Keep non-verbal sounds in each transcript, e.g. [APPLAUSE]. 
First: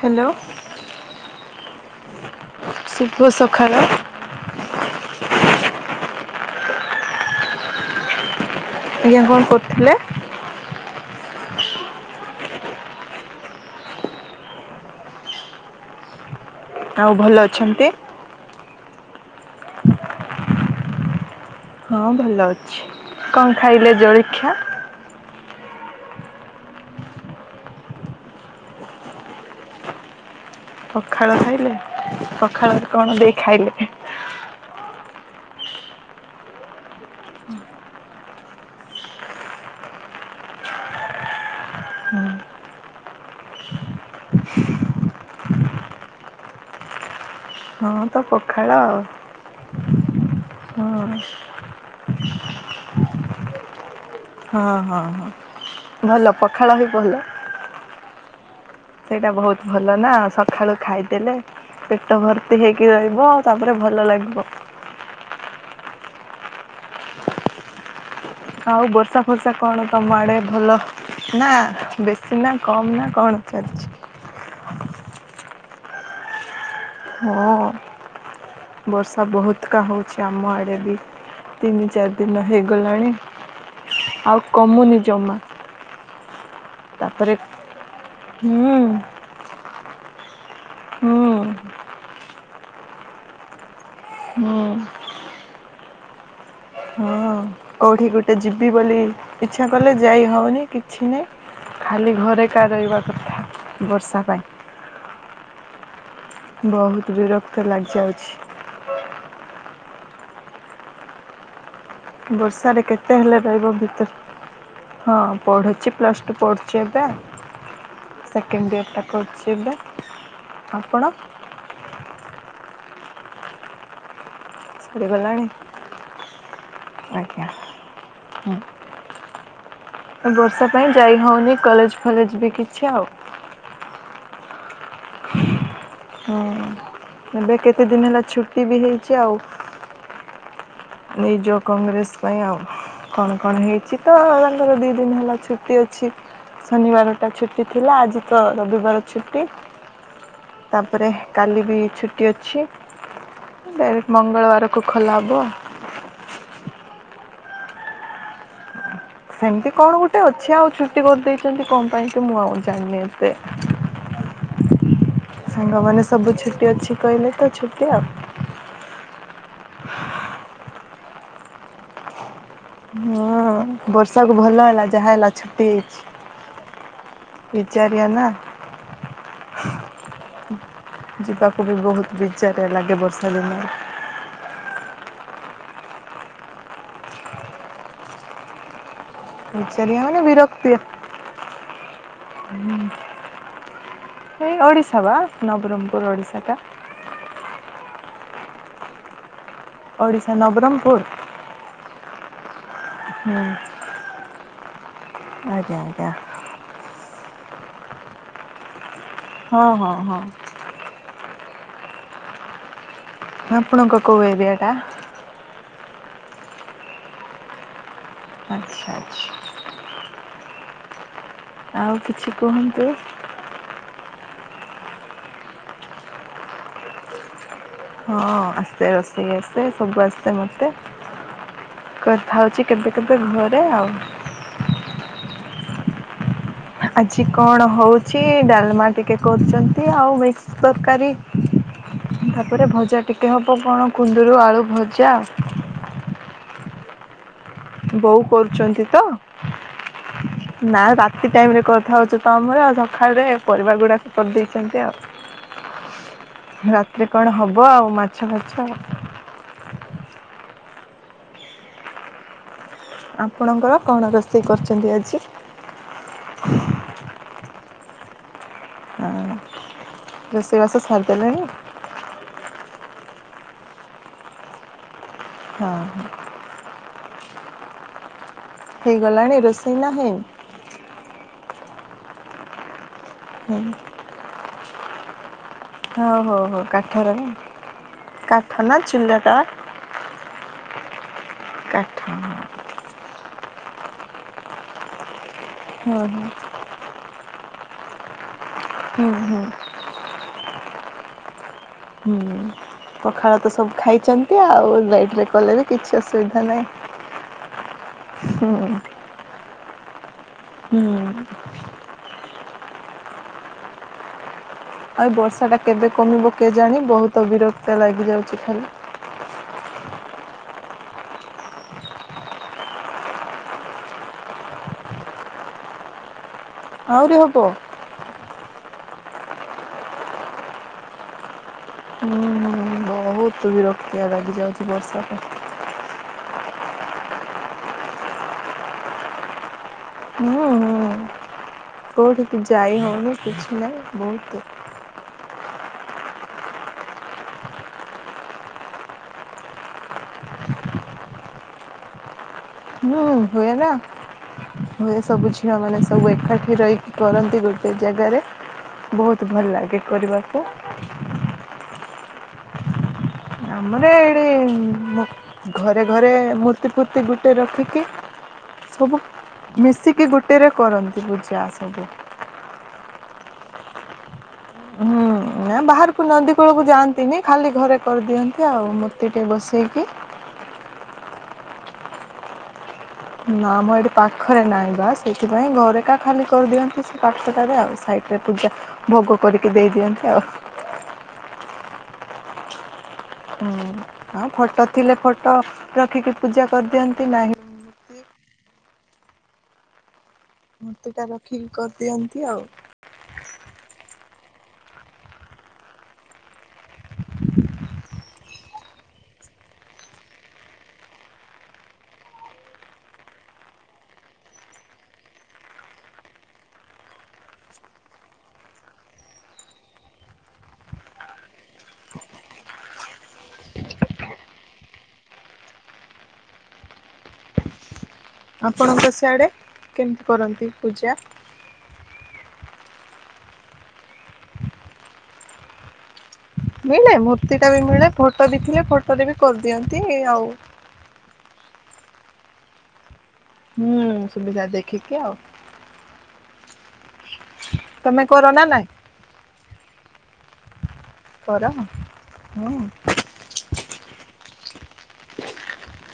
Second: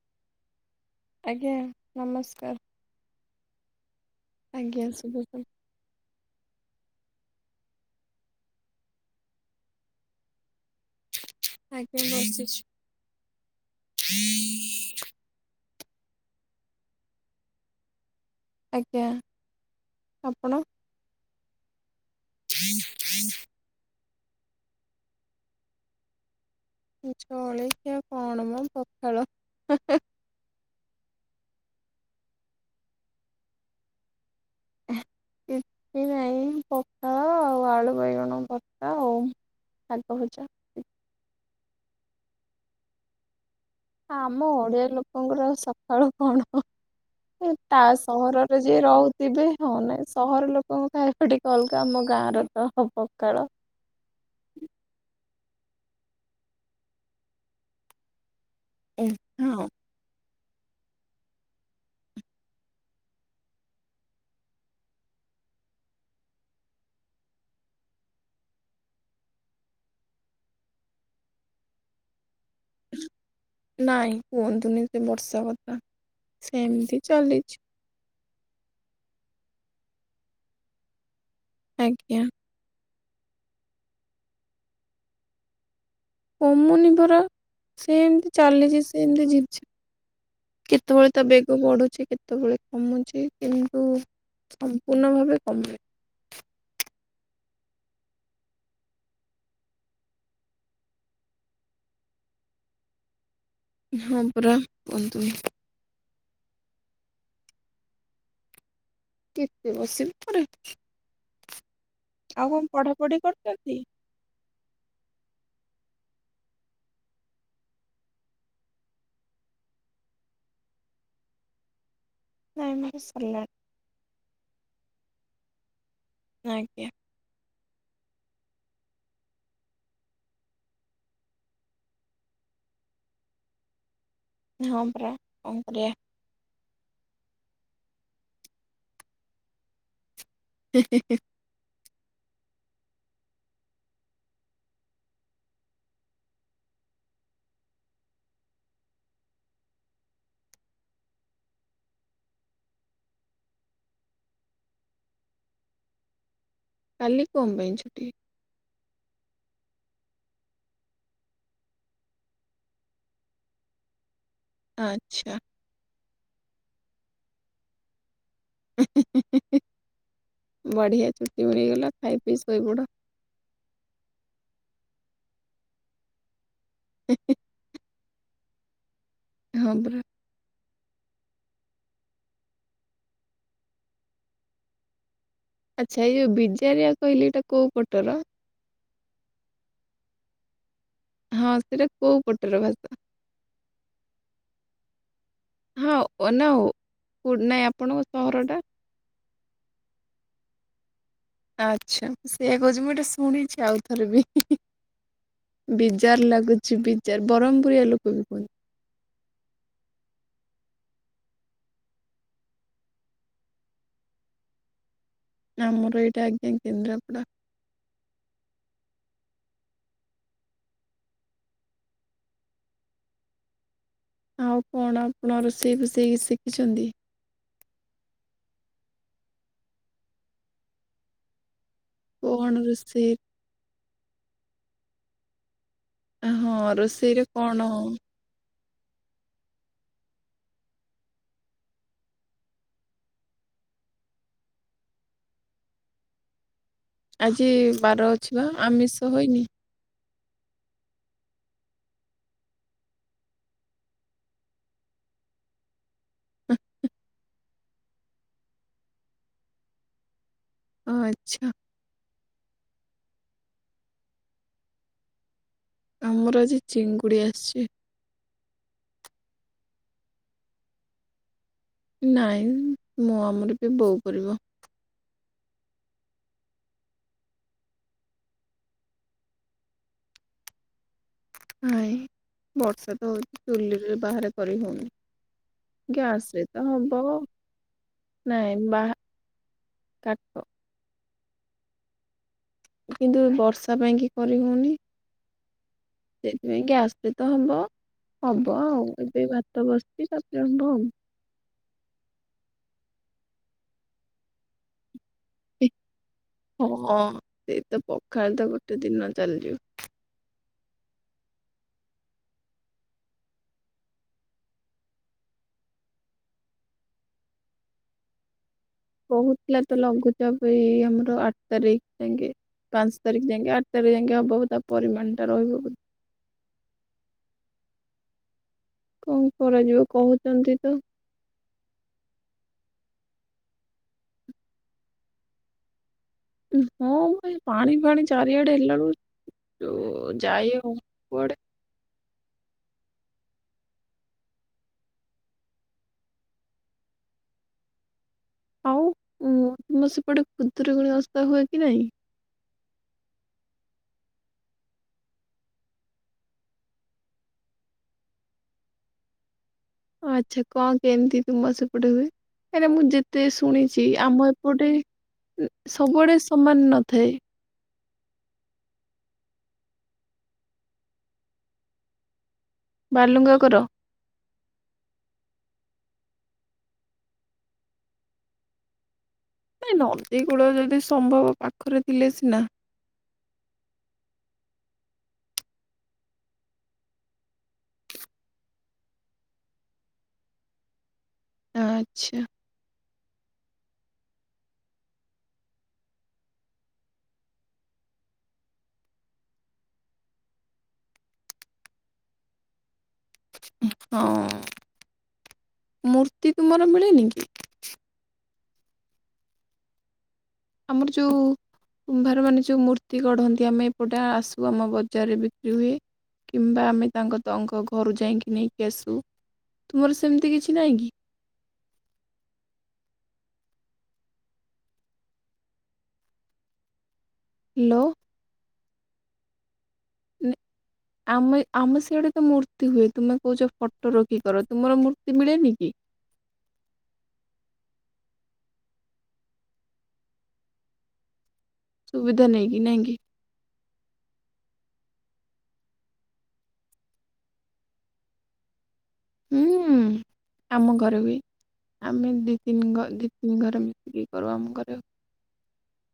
Hello. ଆଜ୍ଞା ନମସ୍କାର। ଶୁଭ ସକାଳ। ଆଜ୍ଞା ଶୁଭ ସ ଆଜ୍ଞା କଣ କରୁଥିଲେ? ଆଜ୍ଞା ବସିଛି। ହ ଆଉ ଭଲ ଅଛନ୍ତି? ଆଜ୍ଞା ଆପଣ? ହଁ ଭଲ ଅଛି କଣ ଖାଇଲେ ଜଳିଖିଆ? ଜଳିଖୀଆ କଣ ମ ପଖାଳ। ପଖାଳ ଖାଇଲେ ପଖାଳରେ କଣ ଦେଇ ଖାଇଲେ? କିଛି ନାଇଁ ପଖାଳ ଆଉ ଆଳୁ ବାଇଗଣ ବତା ଆଉ ଶାଗ ଭଜା। ଆମ ଓଡିଆ ଲୋକଙ୍କର ସକାଳୁ କଣ ତା ହଁ ତ ସହରରେ ପଖାଳ ଯିଏ ଆଉ। ରହୁ ତେବେ ହଉ ନାଇଁ ସହର ଲୋକଙ୍କ ହଁ ଖାଇବା ଟିକେ ଅଲଗା ଆମ ଗାଁ ର ତ ହ ପଖାଳ। ହଁ ହଁ ହଁ ଭଲ ପଖାଳ ବି ଭଲ। ସେଇଟା ବହୁତ ହଁ ଭ ଭଲ ନା ସକାଳୁ ଖାଇଦେଲେ ପେଟ ଭର୍ତ୍ତି ହେଇକି ରହିବ ତାପରେ ଭଲ ଲାଗିବ। ଆଉ ବର୍ଷା ଫର୍ଷା କଣ ତମ ଆଡେ ଭଲ ନା ବେଶୀ? ସିନା କମ୍ ନା କଣ ଚାଲିଛି। ନାଇଁ କୁହନ୍ତୁନି ସେ ବର୍ଷା କଥା। ସେମତି। ହଁ ବର୍ଷା ବହୁତକା ହଉଛି ଆମ ଆଡ଼େ ବି। ତିନି ଚାରି ଆଜ୍ଞା। ଦିନ ହେଇଗଲାଣି ଆଉ କମୁନି ଜମା। କମୁନି ପରା ତାପରେ ସେମିତି ହୁଁ ଚାଲିଛି ସେମତି ଝିପ ଝିପ୍ କେତେବେଳେ ତା ହୁଁ ବେଗ ବଢୁଛି କେତେବେଳେ କମୁଛି କିନ୍ତୁ ହୁଁ ସମ୍ପୂର୍ଣ୍ଣ ଭାବେ କମୁନି। ହଁ। କୋଉଠି ଗୋଟେ ଯିବି ବୋଲି ଇଚ୍ଛା କଲେ ଯାଇ ହଉନି କିଛି ନାହିଁ। ଖାଲି ଘରେ ଏକା ରହିବା କଥା। ବର୍ଷା ହଁ ପାଇଁ ପରା କୁହାନ୍ତୁନି। ବହୁତ ବିରକ୍ତ ଲାଗିଯାଉଛି। କେତେ ବସିବ ପରେ। ଆଉ କଣ ବର୍ଷାରେ କେତେ ପଢାପଢି ହେଲେ ରହିବ କରୁଛନ୍ତି ଭିତରେ। ହଁ ପଢୁଛି ପ୍ଲସ୍ ଟୁ ପଢୁଛି ଏବେ। ସେକେଣ୍ଡ ଇୟର୍ଟା କରୁଛି ବା। ଆପଣ? ନାଇଁ ମୋର ସାରିଲାଣି। ସରିଗଲାଣି। ଆଜ୍ଞା। ଆଜ୍ଞା ହୁଁ। ବର୍ଷା ପାଇଁ ଯାଇ ହଉନି କଲେଜ ଫଲେଜ ବି କିଛି ଆଉ। ହଁ ପରା କଣ କରିଆ। ହୁଁ ଏବେ କେତେ ଦିନ ହେଲା ଛୁଟି ବି ହେଇଛି ଆଉ। କରିବା ନି ଯୋ କଂଗ୍ରେସ ପାଇଁ ଆଉ କଣ କଣ ହେଇଛି ତ ତାଙ୍କର ଦି ଦିନ ହେଲା ଛୁଟି ଅଛି। ଶନିବାର ଟା ଛୁଟି ଥିଲା ଆଜି ତ ରବିବାର ଛୁଟି। ତାପରେ କାଲି ବି ଛୁଟି ଅଛି। ମଙ୍ଗଳବାରକୁ ଖୋଲା ହବ ଆଉ। କାଲି କ ଣ ପାଇଁ ଛୁଟି? ସେମିତି କଣ ଗୋଟେ ଅଛି ଆଉ ଛୁଟି କରିଦେଇଛନ୍ତି କଣ ପାଇଁ କି ମୁଁ ଆଉ ଜାଣିନି ଏତେ। ଆଚ୍ଛା। ସାଙ୍ଗମାନେ ସବୁ ଛୁଟି ଅଛି କହିଲେ ତ ଛୁଟି ଆଉ। ବଢିଆ ଚୁଟି ମିଳିଗଲା ଖାଇ ପିଇ ଶୋଇପଡ଼। ହଁ ବର୍ଷକୁ ଭଲ ହେଲା ଯାହା‌ ହେଲା ଛୁଟି ହେଇ ଯାଇଛି। ହିଁ ହିଁ। ବିଚାରିଆ ନା। ହଁ ପରା। ଯିବାକୁ ବି ବହୁତ ବିଚାରିଆ ଲାଗେ ବର୍ଷା ଦିନରେ। ଆଚ୍ଛା ଏଇ ଯୋଉ ବିଜାରିଆ କହିଲି ଏଇଟା କୋଉ ପଟର? ବିଚାରିଆ ମନେ ବିରକ୍ତି। ହଁ ସେଟା କୋଉ ପଟ ହୁଁ। ଏଇ ଓଡ଼ିଶା ବା। ନବରଙ୍ଗପୁର ଓଡିଶା ହଁନା ଟା। ହଉ ନାଇଁ ଆପଣଙ୍କ ସହର ଟା? ଓଡ଼ିଶା ନବରଙ୍ଗପୁର? ଆଚ୍ଛା ସେଇଆା କହୁଛି ମୁଁ ଏଟା ହୁଁ ଶୁଣିଛି ଆଉଥରେ ବି। ଆଜ୍ଞା ଆଜ୍ଞା। ବିଜାର ଲାଗୁଛି ବିଜାର ବ୍ରହ୍ମପୁରିଆ ଲୋକ ବି କୁହନ୍ତି। ହଁ ହଁ ହଁ। ଆପଙ୍କ କୋଉ ଏରିଆଟା? ଆ ମମର ଏଇଟା ଆଜ୍ଞା କେନ୍ଦ୍ରାପଡା। ଆଚ୍ଛା ଆଚ୍ଛା। ଆଉ କିଛି କୁହନ୍ତୁ? ଆଉ କଣ ଆପଣ ରୋଷେଇ ଫୋଷେଇ ଶିଖିଛନ୍ତି। ହଁ ଆସେ ରୋଷେଇ ଆସେ ସବୁ ଆସେ ମୋତେ କରିଥା କଣ ହଉଛି କେବେ ରୋଷେଇ କେବେ ଘରେ ଆଉ। ଓ ହଁ। ଆଜି କଣ ହଉଛି? କିଛି ଡାଲମା ଟିକେ କରୁଛନ୍ତି ଆଉ ମିକ୍ସ ତରକାରୀ ତାପରେ ଭଜା ଟିକେ ହବ କଣ କୁନ୍ଦୁରୁ ଆଳୁ ଭଜା। ଆଜି ବାର ଅଛି ବା ଆମିଷ ହୋଇନି? ହ ନା ରାତି ଟାଇମି ରେ କରିଥା ହଉଚୁତ ଆମ ଆଉ ସକାଳରେ ପରିବା ଗୁଡାକ କରିଦେଇଛନ୍ତି ଆଉ। ରାତିରେ କଣ ହବ ଆଉ ମାଛ ଫାଛ ଆଉ। ଓ ଆଚ୍ଛା। ଆପଣଙ୍କର କଣ ରୋଷେଇ କରିଛନ୍ତି ଆଜି? ଆମର ଆଜି ଚିଙ୍ଗୁଡି ଆସିଛି। ଆଉ। ରଷେଇ ବାସ ସାରିଦଲେଣି। ନାଇଁ ମୁଁ ଆମର ବି ବୋଉ କରିବ। ହଁ ହୁଁ। ହେଇଗଲାଣି ରୋଷେଇ ନା ହେଇନି? ନାଇଁ ବର୍ଷା ତ ହଉଛି ହୁଁ ଚୁଲିରୁ ବାହାରେ କରି ହଉନି। ହଉ ଗ୍ୟାସ ହଉ ରେ ତ ହଉ ହବ କାଠର ନା କାଠ ନାଇଁ ନା ବା ଚୁଲାଟା? କାଟ। କାଠ ହିଁ। କିନ୍ତୁ ବର୍ଷା ପାଇଁ କି କରି ହଉନି। ହଁ ହଁ ସେଇଥିପାଇଁ ଗ୍ୟାସ ରେ ତ ହବ ହବ ଆଉ ହୁଁ ଏବେ ହୁଁ। ଭାତ ବସିଛି ତାପରେ ହବ ଆଉ। ହୁଁ ପଖାଳ ତ ସବୁ ଖାଇଛନ୍ତି ଆଉ ଲେଟ୍ ରେ କଲେ ବି କିଛି ଅସୁବିଧା ନାହିଁ ହୁଁ। ନା ଚାଲିଯିବ ହୁଁ। ଆଉ ବର୍ଷା ଟା କେବେ କମିବ କେଜାଣି ବହୁତ ବିରକ୍ତ ଲାଗି ଯାଉଛି ଖାଲି। କହୁଥିଲା ତ ଲଘୁଚାପ୍ ଏଇ ଆମର ଆଠ ତାରିଖ ଜାଙ୍ଗେ। ପାଞ୍ଚ ତାରିଖ ଯାଙ୍ଗେ ଆଠ ତାରିଖ ଯାଙ୍ଗେ ହବ ତା ପରିମାଣ ଟା ରହିବ ଆହୁରି ହବ? କଣ କରାଯିବ କହୁଛନ୍ତି ତ। ହୁଁଁ ହୁଁ ବହୁତୁ ବିରକ୍ତିଆ ଲାଗିଯାଉଛି ବର୍ଷା ପାଇଁ। ହଁ ଏ ପାଣି ଫାଣି ଚାରିଆଡେ ହେଲା ବେଳକୁ ଯୋଉ ହୁଁ ହୁଁ କୋଉଠିକି ଯାଇ ହଉନି କିଛି ନାହିଁ ବହୁତୁ ଆଉ ଉଁ ତମ ସେପଟେ ଖୁଦୁରୁକୁଣୀ ଓଷା ହୁଏ କି ନାଇଁ? ହୁଁ ହୁଏ ନା। ହୁଏ ସବୁ ଝିଅମାନେ ସବୁ ଏକାଠି ରହିକି କରନ୍ତି ଗୋଟେ ଜାଗାରେ। ବହୁତୁ ଭଲ ଲାଗେ। କରିବାକୁ ଆଚ୍ଛା କଣ କେମିତି ତୁମ ସେପଟେ ହୁଏ? କାଇଁ ନା ମୁଁ ଯେତେ ଶୁଣିଛି ଆମର ଆମ ଏଇଠି ଏପଟେ ମୁ ଘରେ ଘରେ ସବୁଆଡେ ମୂର୍ତ୍ତି ସମାନ ଫୂର୍ତ୍ତି ନଥାଏ। ଗୋଟେ ରଖିକି ସବୁ ମିଶିକି ଗୋଟେରେ କରନ୍ତି ପୂଜା ସବୁ। ବାଲୁଙ୍ଗା କର? ହୁଁ ନା ବାହାରକୁ ନଦୀ କୂଳକୁ ଯାଆନ୍ତିନି ଖାଲି ଘରେ କରିଦିଅନ୍ତି ଆଉ ମୂର୍ତ୍ତି ଟେ ବସି ନାଇଁ ନନ୍ଦୀ କୂଳ ଯଦି ସମ୍ଭବ ପାଖରେ ଥିଲେ ସିନା। ନା ମ ଏଠି ପାଖରେ ନାହିଁ ବା ସେଇଥିପାଇଁ ଘରେକା ଖାଲି କରିଦିଅନ୍ତି ସେ ପାଖଟାରେ ଆଉ ସାଇଟ୍ ରେ ପୂଜା ଭୋଗ କରିକି ଦେଇ ଦିଅନ୍ତି ଆଉ। ଆ ଆଚ୍ଛା। ହୁଁ ଆଁ ଫଟୋ ଥିଲେ ଫଟୋ ରଖିକି ପୂଜା କରିଦିଅନ୍ତି ନାହିଁ ମୂର୍ତ୍ତି ମୂର୍ତ୍ତି ଟା ରଖିକି କରିଦିଅନ୍ତି ଆଉ। ହଁ ମୂର୍ତ୍ତି ତୁମର ମିଳେନି କି? ଆମର ଯୋଉ କୁମ୍ଭାର ମାନେ ଯୋଉ ମୂର୍ତ୍ତି ଗଢନ୍ତି ଆମେ ଏପଟେ ଆସୁ ଆମ ବଜାରରେ ବିକ୍ରି ହୁଏ। କିମ୍ବା ଆମେ ତାଙ୍କ ତଙ୍କ ଘରୁ ଯାଇକି ନେଇକି ଆସୁ ତୁମର ସେମିତି କିଛି ନାହିଁ କି? ହାଲୋ। ଆପଣଙ୍କ ସିଆଡ଼େ କେମିତି କରନ୍ତି ପୂଜା? ଆମେ ଆମ ସିଆଡେ ତ ମୂର୍ତ୍ତି ହୁଏ। ତୁମେ କହୁଛ ଫଟୋ ରଖିକି କର ତୁମର ମୂର୍ତ୍ତି ମିଳେନି କି? ମିଳେ ମୂର୍ତ୍ତି ଟା ବି ମିଳେ ଫଟୋ ବି ଥିଲେ ଫଟୋ ରେ ବି କରିଦିଅନ୍ତି ଆଉ। ସୁବିଧା ନେଇକି ନା କି? ହୁଁ ସୁବିଧା ଦେଖିକି ଆଉ। ତମେ କର ନା ନାଇଁ। ହୁଁ ଆମ ଘରେ ବି କର ହଁ ଆମେ ଦିଇ ହୁଁ ତିନି ଦି ଘରେ ମିଶିକି କରୁ ଆମ ଘରେ।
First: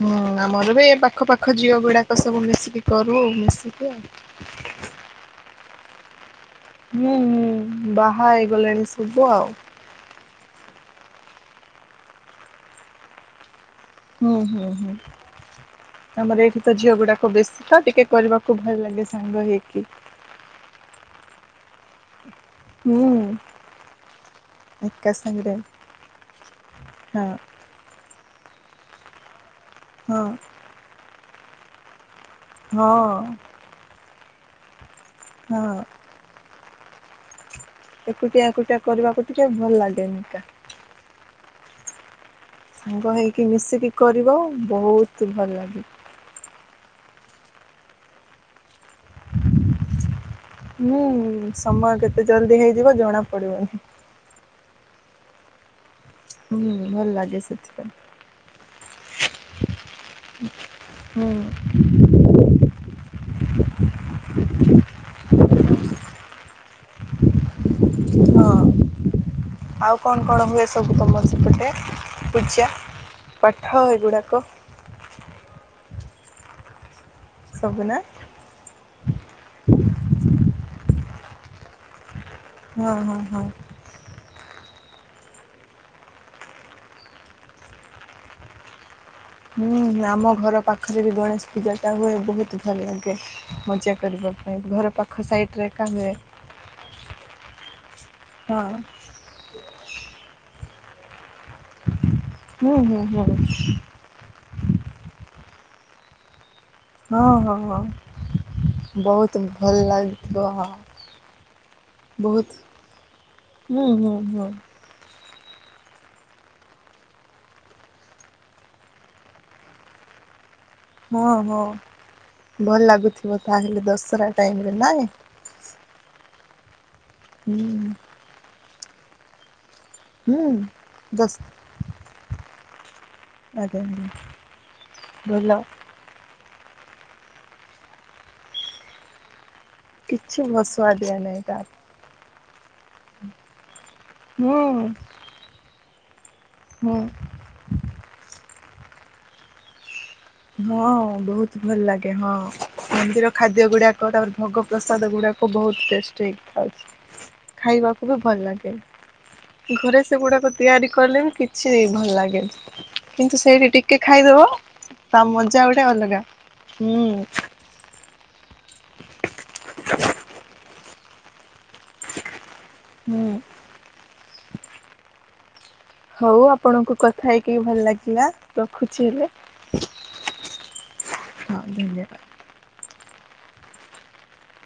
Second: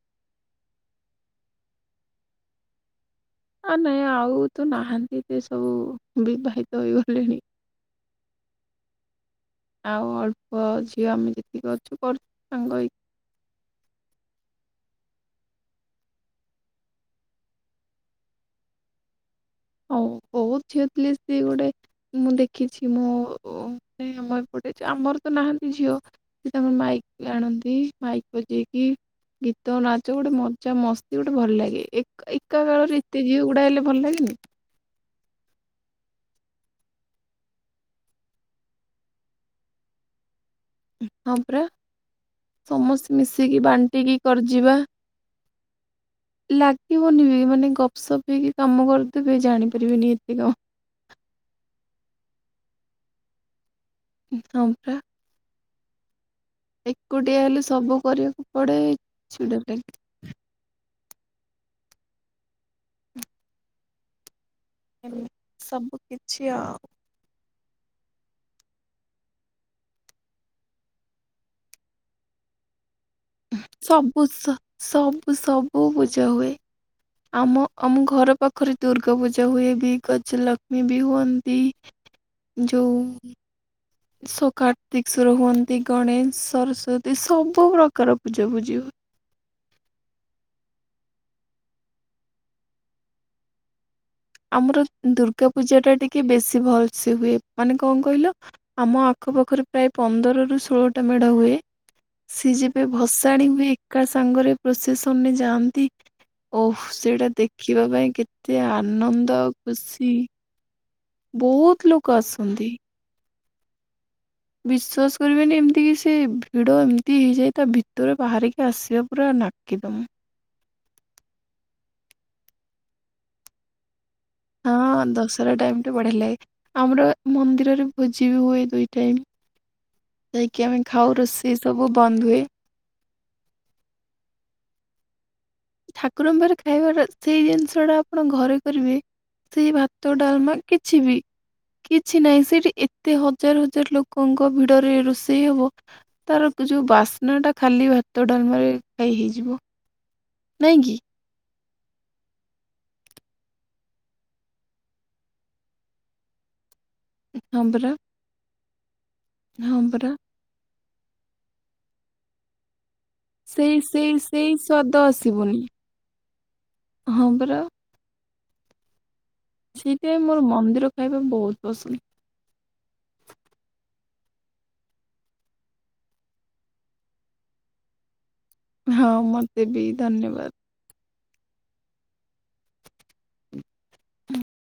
ହୁଁ ଆମର ବି ପାଖ ପାଖ ଝିଅ ଗୁଡାକ ସବୁ ମିଶିକି କରୁ। ଆ ନାଇଁ ଆଉ ତ ନାହାନ୍ତି ସେ ସବୁ ବିବାହି ହୁଁ ହୁଁ ବାହା ହେଇଗଲାଣି ସବୁ ଆଉ। ଆଉ ଅଳ୍ପ ଝିଅ ଆମେ ଯେତିକି ଅଛୁ କରୁଚୁ ସାଙ୍ଗ ହେଇକି। ହୁଁ ହୁଁ ହୁଁ। ଆମର ଏଇଠି ତ ଝିଅ ଗୁଡାକ ବେଶୀ ତ ଟିକେ କରିବାକୁ ଭଲ ଲାଗେ ସାଙ୍ଗ ହେଇକି। ଓ ବହୁତ ଝିଅ ଥିଲେ ସେ ଗୋଟେ ମୁଁ ଦେଖିଛି ହୁଁ ମୁଁ। ନାଇ ଆମ ଏପଟେ ଏକା ଆମର ତ ସାଙ୍ଗରେ ନାହାନ୍ତି ଝିଅ ସେ ତାଙ୍କର ହଁ ମାଇକି ଆଣନ୍ତି ମାଇକ୍ ବଜେଇକି ଗୀତ ନାଚ ହଁ ଗୋଟେ ମଜା ମସ୍ତି ଗୋଟେ ଭଲ ଲାଗେ। ଏକା ଏକ ହଁ [UNINTELLIGIBLE] ଭଲ ଲାଗେନି। ହଁ। ଏକୁଟିଆ ଏକୁଟିଆ କରିବାକୁ ଟିକେ ଭଲ ଲାଗେନି ହଁ ପରା ସାଙ୍ଗ ସମସ୍ତେ ହେଇକି ମିଶିକି ବାଣ୍ଟିକି କରିବ କରିିଯିବା। [UNINTELLIGIBLE] ଭଲ ଲାଗେ ଲାଗିବନି ବି ମାନେ ଗପସପ୍ ହେଇକି କାମ କରିଦେବେ ଜାଣିପାରିବେନି ଏତେ କାମ। ହୁଁ ସମୟ କେତେ ଜଲଦି ହେଇଯିବ ଜଣା ପଡିବନି। ହଁ ପରା। ହୁଁ ଭଲ ଲାଗେ ଏକୁଟିଆ ହେଲେ ସେଥିପାଇଁ ସବୁ କରିବାକୁ ପଡେ ଚିଡା ଲାଗେ। ହୁଁ ସବୁ କିଛି ଆଉ ହଁ ଆଉ କଣ କଣ ହୁଏ ସବୁ ତମ ସେପଟେ ପୂଜା ପାଠ ସବୁ ଏଗୁଡାକ ସବୁ ସବୁ ପୂଜା ହୁଏ ଆମ ସବୁ ନା ଆମ ଘର ପାଖରେ ଦୁର୍ଗା ପୂଜା ହୁଏ ବି ଗଜଲକ୍ଷ୍ମୀ ବି ହୁଅନ୍ତି ହଁ ହଁ ହଁ କାର୍ତ୍ତିକସ୍ୱର ହୁଅନ୍ତି ଗଣେଶ ସରସ୍ଵତୀ ସବୁ ପ୍ର୍ରକାର ପୂଜାପୂଜି ହୁଏ ହୁଁ ଆମ ଘର ପାଖରେ ବି ଗଣେଶ ପୂଜାଟା ହୁଏ ବହୁତ ଭଲ ଲାଗେ ମଜା କରିବା- ପାଇଁ ଆମର ଘର ପାଖ ଦୁର୍ଗା ସାଇଡରେ ଏକା ପୂଜାଟା ହୁଏ ଟିକେ ବେଶୀ ଭଲ ସେ ହୁଏ ମାନେ କଣ କହିଲ ହଁ ଆମ ଆଖପାଖରେ ପ୍ରାୟ ପନ୍ଦରରୁ ଷୋହଳଟା ମେଢ ହୁଏ ସି ହୁଁ ଯେବେ ହୁଁ ହୁଁ ଭସାଣି ହୁଏ ଏକା ସାଙ୍ଗରେ ପ୍ରସେସନରେ ଯାଆନ୍ତି ଓଃ ହଁ ସେଇଟା ହଁ ହଁ ଦେଖିବା ପାଇଁ କେତେ ଆନନ୍ଦ ବହୁତ ଆଉ ଭଲ ଖୁସି। ଲାଗିବ ବହୁତ ଲୋକ ଆସନ୍ତି ହୁଁ ହୁଁ ହୁଁ ବିଶ୍ୱାସ କରିବେନି ଏମିତିକି ସେ ଭିଡ଼ ଏମିତି ହେଇଯାଏ ତା ଭିତରେ ବାହାରିକି ଆସିବା ପୁରା ନାକେଦମ ହଁ ହଁ ଭଲ ଲାଗୁଥିବ ତାହେଲେ ଦଶହରା ଟାଇମରେ ନାଇଁ ଟାଇମରେ ବଢିଆ ଲାଗେ ଆମର ହୁଁ ମନ୍ଦିରରେ ଭୋଜି ବି ହୁଏ ଦୁଇ ଟାଇମ ହୁଁ ଯାଇକି ଆମେ ଖାଉ ଦଶ ରୋଷେଇ ସବୁ ବନ୍ଦ ହୁଏ ଭଲ ଠାକୁରଙ୍କରେ ଖାଇବାଟା ସେଇ ଜିନିଷ ଟା ଆପଣ ଘରେ କରିବେ ସେଇ ଭା - ଭାତ କିଛି ଡାଲମା ଭସୁଆ କିଛି ଦିଆ ବି ନାହିଁ କାହାକୁ କିଛି ନାହିଁ ସେଠି ଏତେ ହଜାର ହଜାର ଲୋକଙ୍କ ହୁଁ ଭିଡରେ ରୋଷେଇ ହବ ତାର ଯଉ ହୁଁ ବାସ୍ନା ଟା ଖାଲି ଭାତ ଡାଲମାରେ ଖାଇ ହେଇଯିବ ନାଇଁ ହଁ କି ବହୁତ ଭଲ ଲାଗେ ହଁ ମନ୍ଦିର ଖାଦ୍ୟ ଗୁଡାକ ତାପରେ ଭୋଗ ପ୍ରସାଦ ଗୁଡାକ ବହୁତ ଟେଷ୍ଟ ହେଇ ଖାଉଛି ହଁ ପରା ଖାଇବାକୁ ବି ଭଲ ଲାଗେ ହଁ ଘରେ ପରା। ସେଗୁଡା କଥା ତିଆରି କଲେ ବି କିଛି ଭଲ ଲାଗେନି କିନ୍ତୁ ସେଇଠି ସେଇ ଟିକେ ସେଇ ଖାଇଦେବ ସେଇ ସ୍ଵାଦ ତା ଆସିବନି ମଜା ଗୋଟେ ଅଲଗା ହଁ ହୁଁ ପରା ସେଇଥିପାଇଁ ମୋର ମନ୍ଦିର ଖାଇବା ବହୁତ ପସନ୍ଦ ହୁଁ ହଉ ଆପଣଙ୍କୁ କଥା ହେଇକି ଭଲ ଲାଗିଲା ରଖୁଚ଼ି ହଁ ଏବେ। ମତେ ବି ଧନ୍ୟବାଦ। ହଁ ଧନ୍ୟବାଦ। [INAUDIBLE]